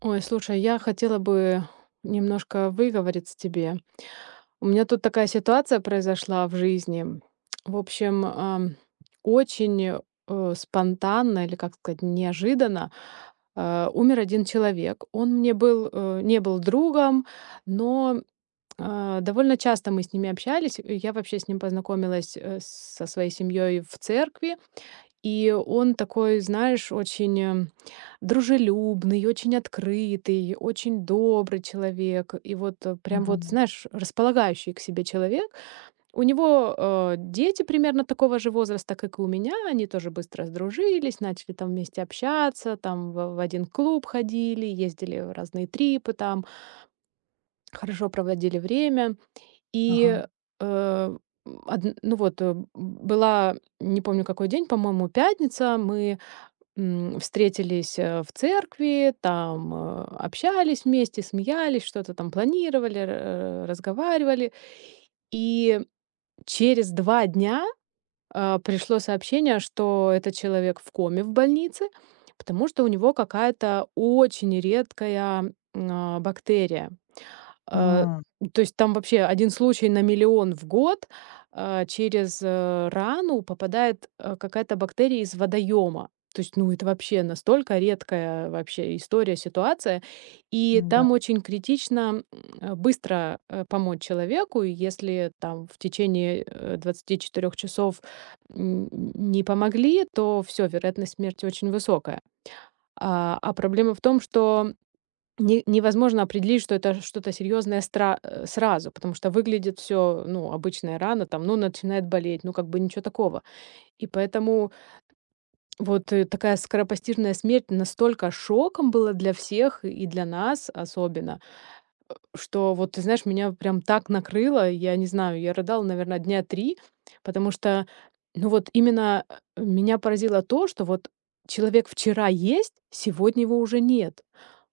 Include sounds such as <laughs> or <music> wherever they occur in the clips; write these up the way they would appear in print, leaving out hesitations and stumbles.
Ой, слушай, я хотела бы немножко выговориться тебе. У меня тут такая ситуация произошла в жизни. В общем, ам, очень спонтанно или, как сказать, неожиданно умер один человек. Он мне был, не был другом, но довольно часто мы с ними общались. И я вообще с ним познакомилась со своей семьей в церкви. И он такой, знаешь, очень дружелюбный, очень открытый, очень добрый человек. И вот, прям вот, Мгм. знаешь, располагающий к себе человек. У него, дети примерно такого же возраста, как и у меня. Они тоже быстро сдружились, начали там вместе общаться, там в один клуб ходили, ездили в разные трипы там, хорошо проводили время. Ага. И, э, м, одн ну вот, э, была, не помню какой день, по-моему, пятница, мы встретились, в церкви, там, общались вместе, смеялись, что-то там планировали, разговаривали. И через 2 дня, пришло сообщение, что этот человек в коме в больнице, потому что у него какая-то очень редкая, бактерия. Э, М, То есть там вообще один случай на миллион в год. Через рану попадает, какая-то бактерия из водоема. То есть, ну, это вообще настолько редкая вообще история, ситуация. И да, там очень критично, быстро, помочь человеку. И если там в течение, 24 часов, не помогли, то все вероятность смерти очень высокая. А проблема в том, что не невозможно определить, что это что-то серьезное сразу, потому что выглядит все, ну, обычная рана, там, ну, начинает болеть, ну, как бы ничего такого. И поэтому вот, такая скоропостижная смерть настолько шоком была для всех и для нас особенно, что вот, ты знаешь, меня прям так накрыло. Я не знаю, я рыдала, наверное, дня 3, потому что, ну, вот именно, меня поразило то, что вот человек вчера есть, сегодня его уже нет.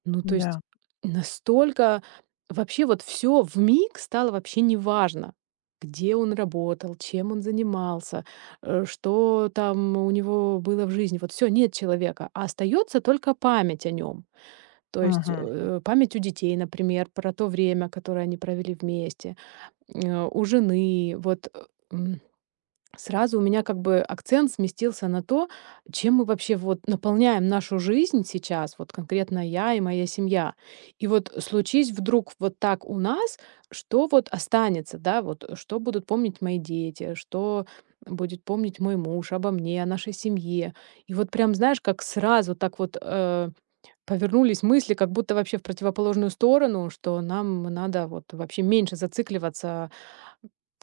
Ну, то есть да. настолько вообще вот все в вмиг стало вообще неважно, где он работал, чем он занимался, что там у него было в жизни. Вот все, нет человека, а остаётся только память о нем. То есть, Мгм, память у детей, например, про то время, которое они провели вместе, у жены. Сразу у меня как бы акцент сместился на то, чем мы вообще вот наполняем нашу жизнь сейчас, вот конкретно я и моя семья. И вот случись вдруг вот так у нас, что вот останется, да, вот, что будут помнить мои дети, что будет помнить мой муж обо мне, о нашей семье. И вот прям, знаешь, как сразу так вот повернулись мысли, как будто вообще в противоположную сторону, что нам надо вот вообще меньше зацикливаться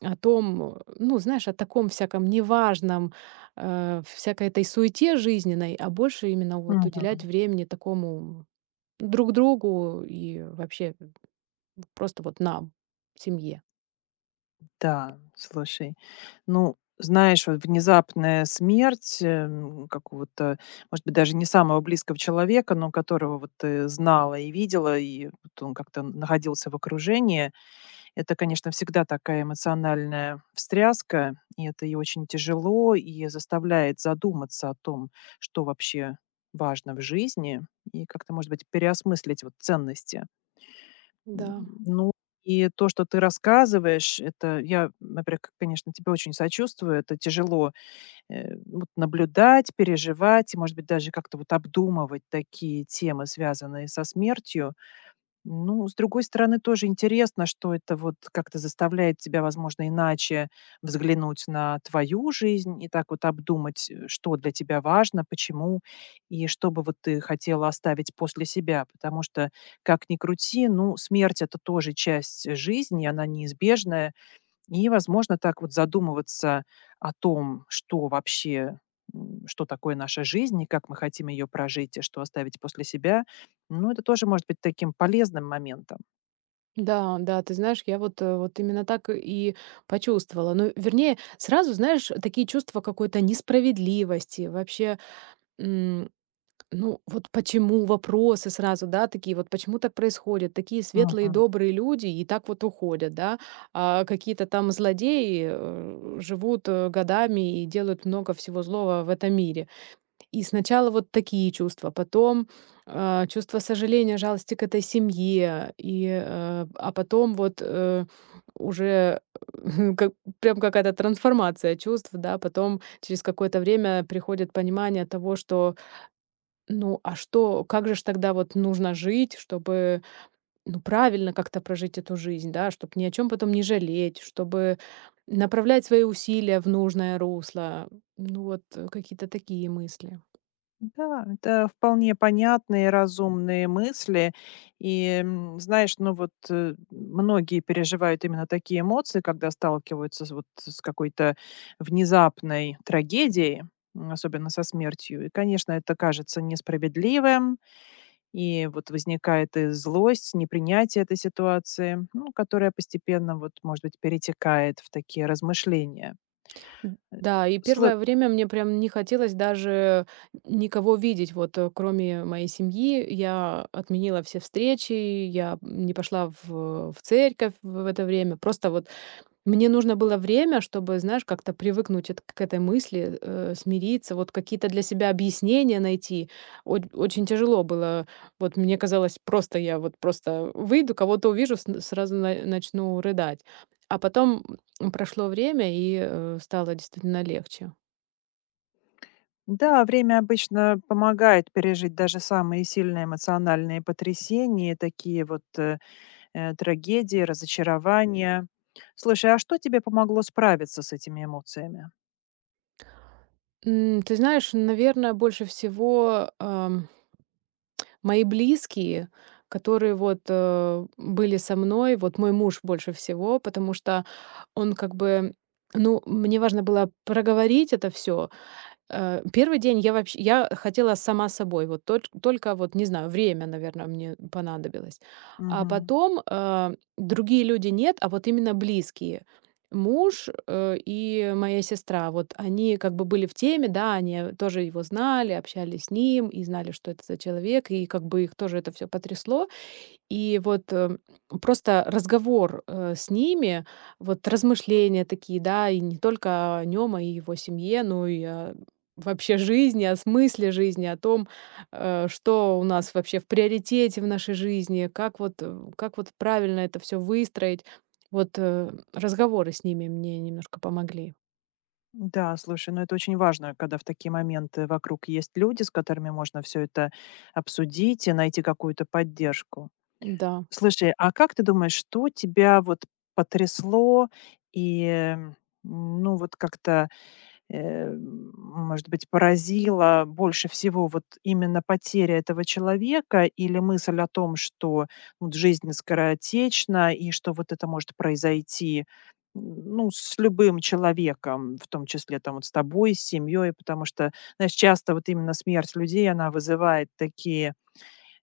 о том, ну, знаешь, о таком всяком неважном, всякой этой суете жизненной, а больше именно вот мгм. уделять времени такому друг другу и вообще просто вот нам, семье. Да, слушай, ну, знаешь, вот внезапная смерть, какого-то, может быть, даже не самого близкого человека, но которого вот ты знала и видела, и вот он как-то находился в окружении. Это, конечно, всегда такая эмоциональная встряска, и это и очень тяжело, и заставляет задуматься о том, что вообще важно в жизни, и как-то, может быть, переосмыслить вот ценности. Да. Ну, и то, что ты рассказываешь, это я, например, к конечно, тебе очень сочувствую. Это тяжело, вот наблюдать, переживать и, может быть, даже как-то вот обдумывать такие темы, связанные со смертью. Ну, с другой стороны, тоже интересно, что это вот как-то заставляет тебя, возможно, иначе взглянуть на твою жизнь и так вот обдумать, что для тебя важно, почему и что бы вот ты хотела оставить после себя. Потому что, как ни крути, ну, смерть — это тоже часть жизни, она неизбежная, и, возможно, так вот задумываться о том, что вообще, что такое наша жизнь и как мы хотим ее прожить, и что оставить после себя, ну, это тоже может быть таким полезным моментом. Да, да, ты знаешь, я вот, вот именно так и почувствовала. Ну, вернее, сразу, знаешь, такие чувства какой-то несправедливости, вообще. Ну, вот почему вопросы сразу, да, такие вот, почему так происходит? Такие светлые, Мгм. добрые люди и так вот уходят, да, а какие-то там злодеи живут годами и делают много всего злого в этом мире. И сначала вот такие чувства, потом чувство сожаления, жалости к этой семье, и, а потом уже <laughs> как, прям какая-то трансформация чувств, да, потом через какое-то время приходит понимание того, что ну, а что, как же ж тогда вот нужно жить, чтобы, ну, правильно как-то прожить эту жизнь, да, чтобы ни о чем потом не жалеть, чтобы направлять свои усилия в нужное русло. Ну, вот какие-то такие мысли. Да, это вполне понятные, разумные мысли. И, знаешь, ну вот, многие переживают именно такие эмоции, когда сталкиваются с, вот, с какой-то внезапной трагедией, особенно со смертью. И, конечно, это кажется несправедливым. И вот возникает и злость, непринятие этой ситуации, ну, которая постепенно, вот, может быть, перетекает в такие размышления. Э, Да, и слы первое время мне прям не хотелось даже никого видеть, кроме моей семьи. Я отменила все встречи, я не пошла в церковь в это время, просто вот мне нужно было время, чтобы, знаешь, как-то привыкнуть эт к этой мысли, смириться, вот какие-то для себя объяснения найти. Од Очень тяжело было. Вот мне казалось, просто я вот просто выйду, кого-то увижу, сн сразу на начну рыдать. А потом, прошло время, и, стало действительно легче. Да, время обычно помогает пережить даже самые сильные эмоциональные потрясения, такие вот, трагедии, разочарования. Слушай, а что тебе помогло справиться с этими эмоциями? Ты знаешь, наверное, больше всего, мои близкие, которые вот, были со мной, вот мой муж больше всего, потому что он как бы, ну, мне важно было проговорить это все. 1 день я вообще я хотела сама собой, вот только вот, не знаю, время, наверное мне понадобилось. А Мгм. потом, другие люди нет, а вот именно близкие. Муж, и моя сестра, вот они как бы были в теме, да, они тоже его знали, общались с ним и знали, что это за человек, и как бы их тоже это все потрясло. И вот, просто разговор, с ними, вот размышления такие, да, и не только о нём, а и его семье, но и о вообще жизни, о смысле жизни, о том, что у нас вообще в приоритете в нашей жизни, как вот, как вот правильно это все выстроить. Вот, разговоры с ними мне немножко помогли. Да, слушай, ну это очень важно, когда в такие моменты вокруг есть люди, с которыми можно все это обсудить и найти какую-то поддержку. Да. Слушай, а как ты думаешь, что тебя вот потрясло и ну вот как-то, может быть, поразила больше всего вот именно потеря этого человека или мысль о том, что вот жизнь скоротечна и что вот это может произойти, ну, с любым человеком, в том числе там вот с тобой, с семьей, потому что, знаешь, часто вот именно смерть людей, она вызывает такие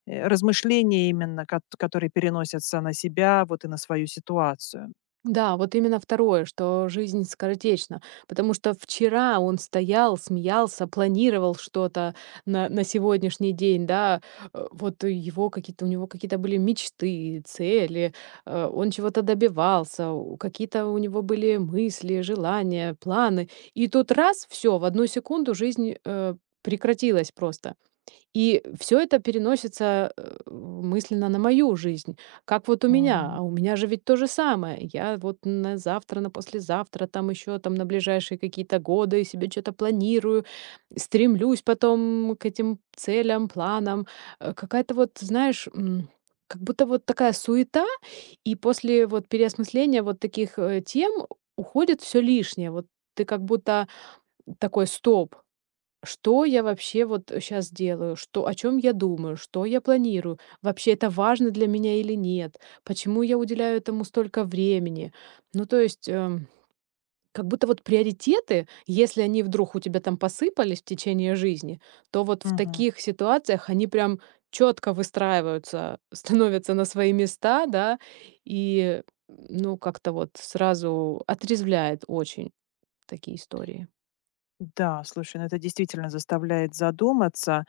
размышления именно, которые переносятся на себя, вот и на свою ситуацию. Да, вот именно второе, что жизнь скоротечна, потому что вчера он стоял, смеялся, планировал что-то на сегодняшний день, да, вот его какие-то, у него какие-то были мечты, цели, он чего-то добивался, какие-то у него были мысли, желания, планы, и тут раз, все, в одну секунду жизнь прекратилась просто. И все это переносится, мысленно на мою жизнь. Как вот у меня, Мгм. а у меня же ведь то же самое. Я вот на завтра, на послезавтра, там еще там на ближайшие какие-то годы себе что то планирую, стремлюсь потом к этим целям, планам. Какая-то вот, знаешь, как будто вот такая суета, и после вот переосмысления вот таких, тем уходит все лишнее. Вот ты как будто такой: "Стоп". Что я вообще вот сейчас делаю? Что о чем я думаю? Что я планирую? Вообще это важно для меня или нет? Почему я уделяю этому столько времени? Ну, то есть, как будто вот приоритеты, если они вдруг у тебя там посыпались в течение жизни, то вот в Мгм. таких ситуациях они прям четко выстраиваются, <laughs> становятся на свои места, да, и, ну, как-то вот сразу отрезвляет очень такие истории. Да, слушай, ну это действительно заставляет задуматься.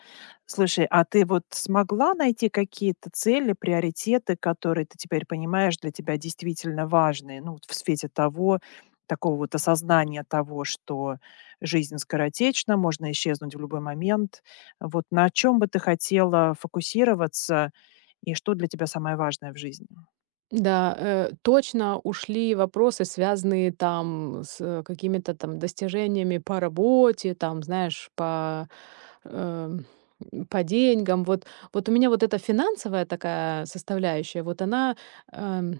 Слушай, а ты вот смогла найти какие-то цели, приоритеты, которые ты теперь понимаешь для тебя действительно важные, ну, вот в свете того, такого вот осознания того, что жизнь скоротечна, можно исчезнуть в любой момент. Вот на чем бы ты хотела фокусироваться и что для тебя самое важное в жизни? Да, точно ушли вопросы, связанные там с какими-то там достижениями по работе, там, знаешь, эм, по деньгам. Вот, вот у меня вот эта финансовая такая составляющая, вот она, эм,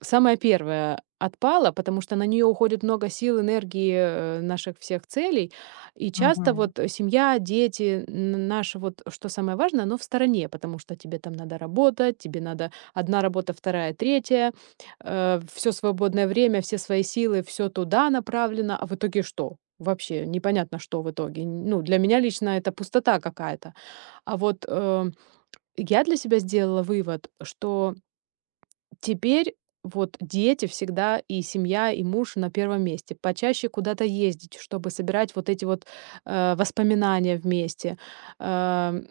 самая первая отпала, потому что на нее уходит много сил, энергии, наших всех целей. И часто вот семья, дети, наше вот, что самое важное, оно в стороне, потому что тебе там надо работать, тебе надо. Одна работа, вторая, третья. Все свободное время, все свои силы, все туда направлено. А в итоге что? Вообще непонятно, что в итоге. Ну, для меня лично это пустота какая-то. А вот я для себя сделала вывод, что теперь вот дети всегда и семья, и муж на первом месте. Почаще куда-то ездить, чтобы собирать вот эти вот воспоминания вместе. Эм,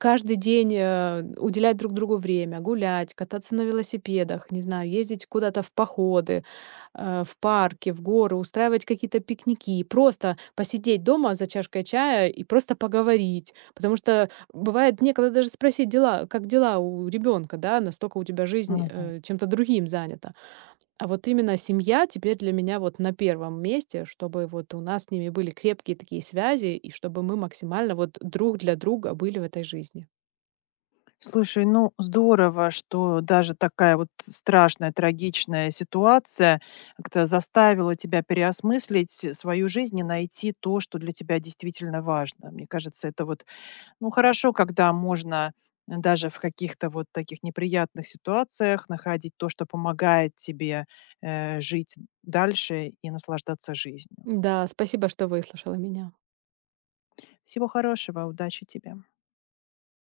Каждый день, уделять друг другу время, гулять, кататься на велосипедах, не знаю, ездить куда-то в походы, в парки, в горы, устраивать какие-то пикники, просто посидеть дома за чашкой чая и просто поговорить. Потому что бывает некогда даже спросить дела, как дела у ребенка, да, настолько у тебя жизнь, Мгм. Чем-то другим занята. А вот именно семья теперь для меня вот на первом месте, чтобы вот у нас с ними были крепкие такие связи и чтобы мы максимально вот друг для друга были в этой жизни. Слушай, ну здорово, что даже такая вот страшная, трагичная ситуация как-то заставила тебя переосмыслить свою жизнь и найти то, что для тебя действительно важно. Мне кажется, это вот, ну, хорошо, когда можно даже в каких-то вот таких неприятных ситуациях находить то, что помогает тебе жить дальше и наслаждаться жизнью. Да, спасибо, что выслушала меня. Всего хорошего, удачи тебе.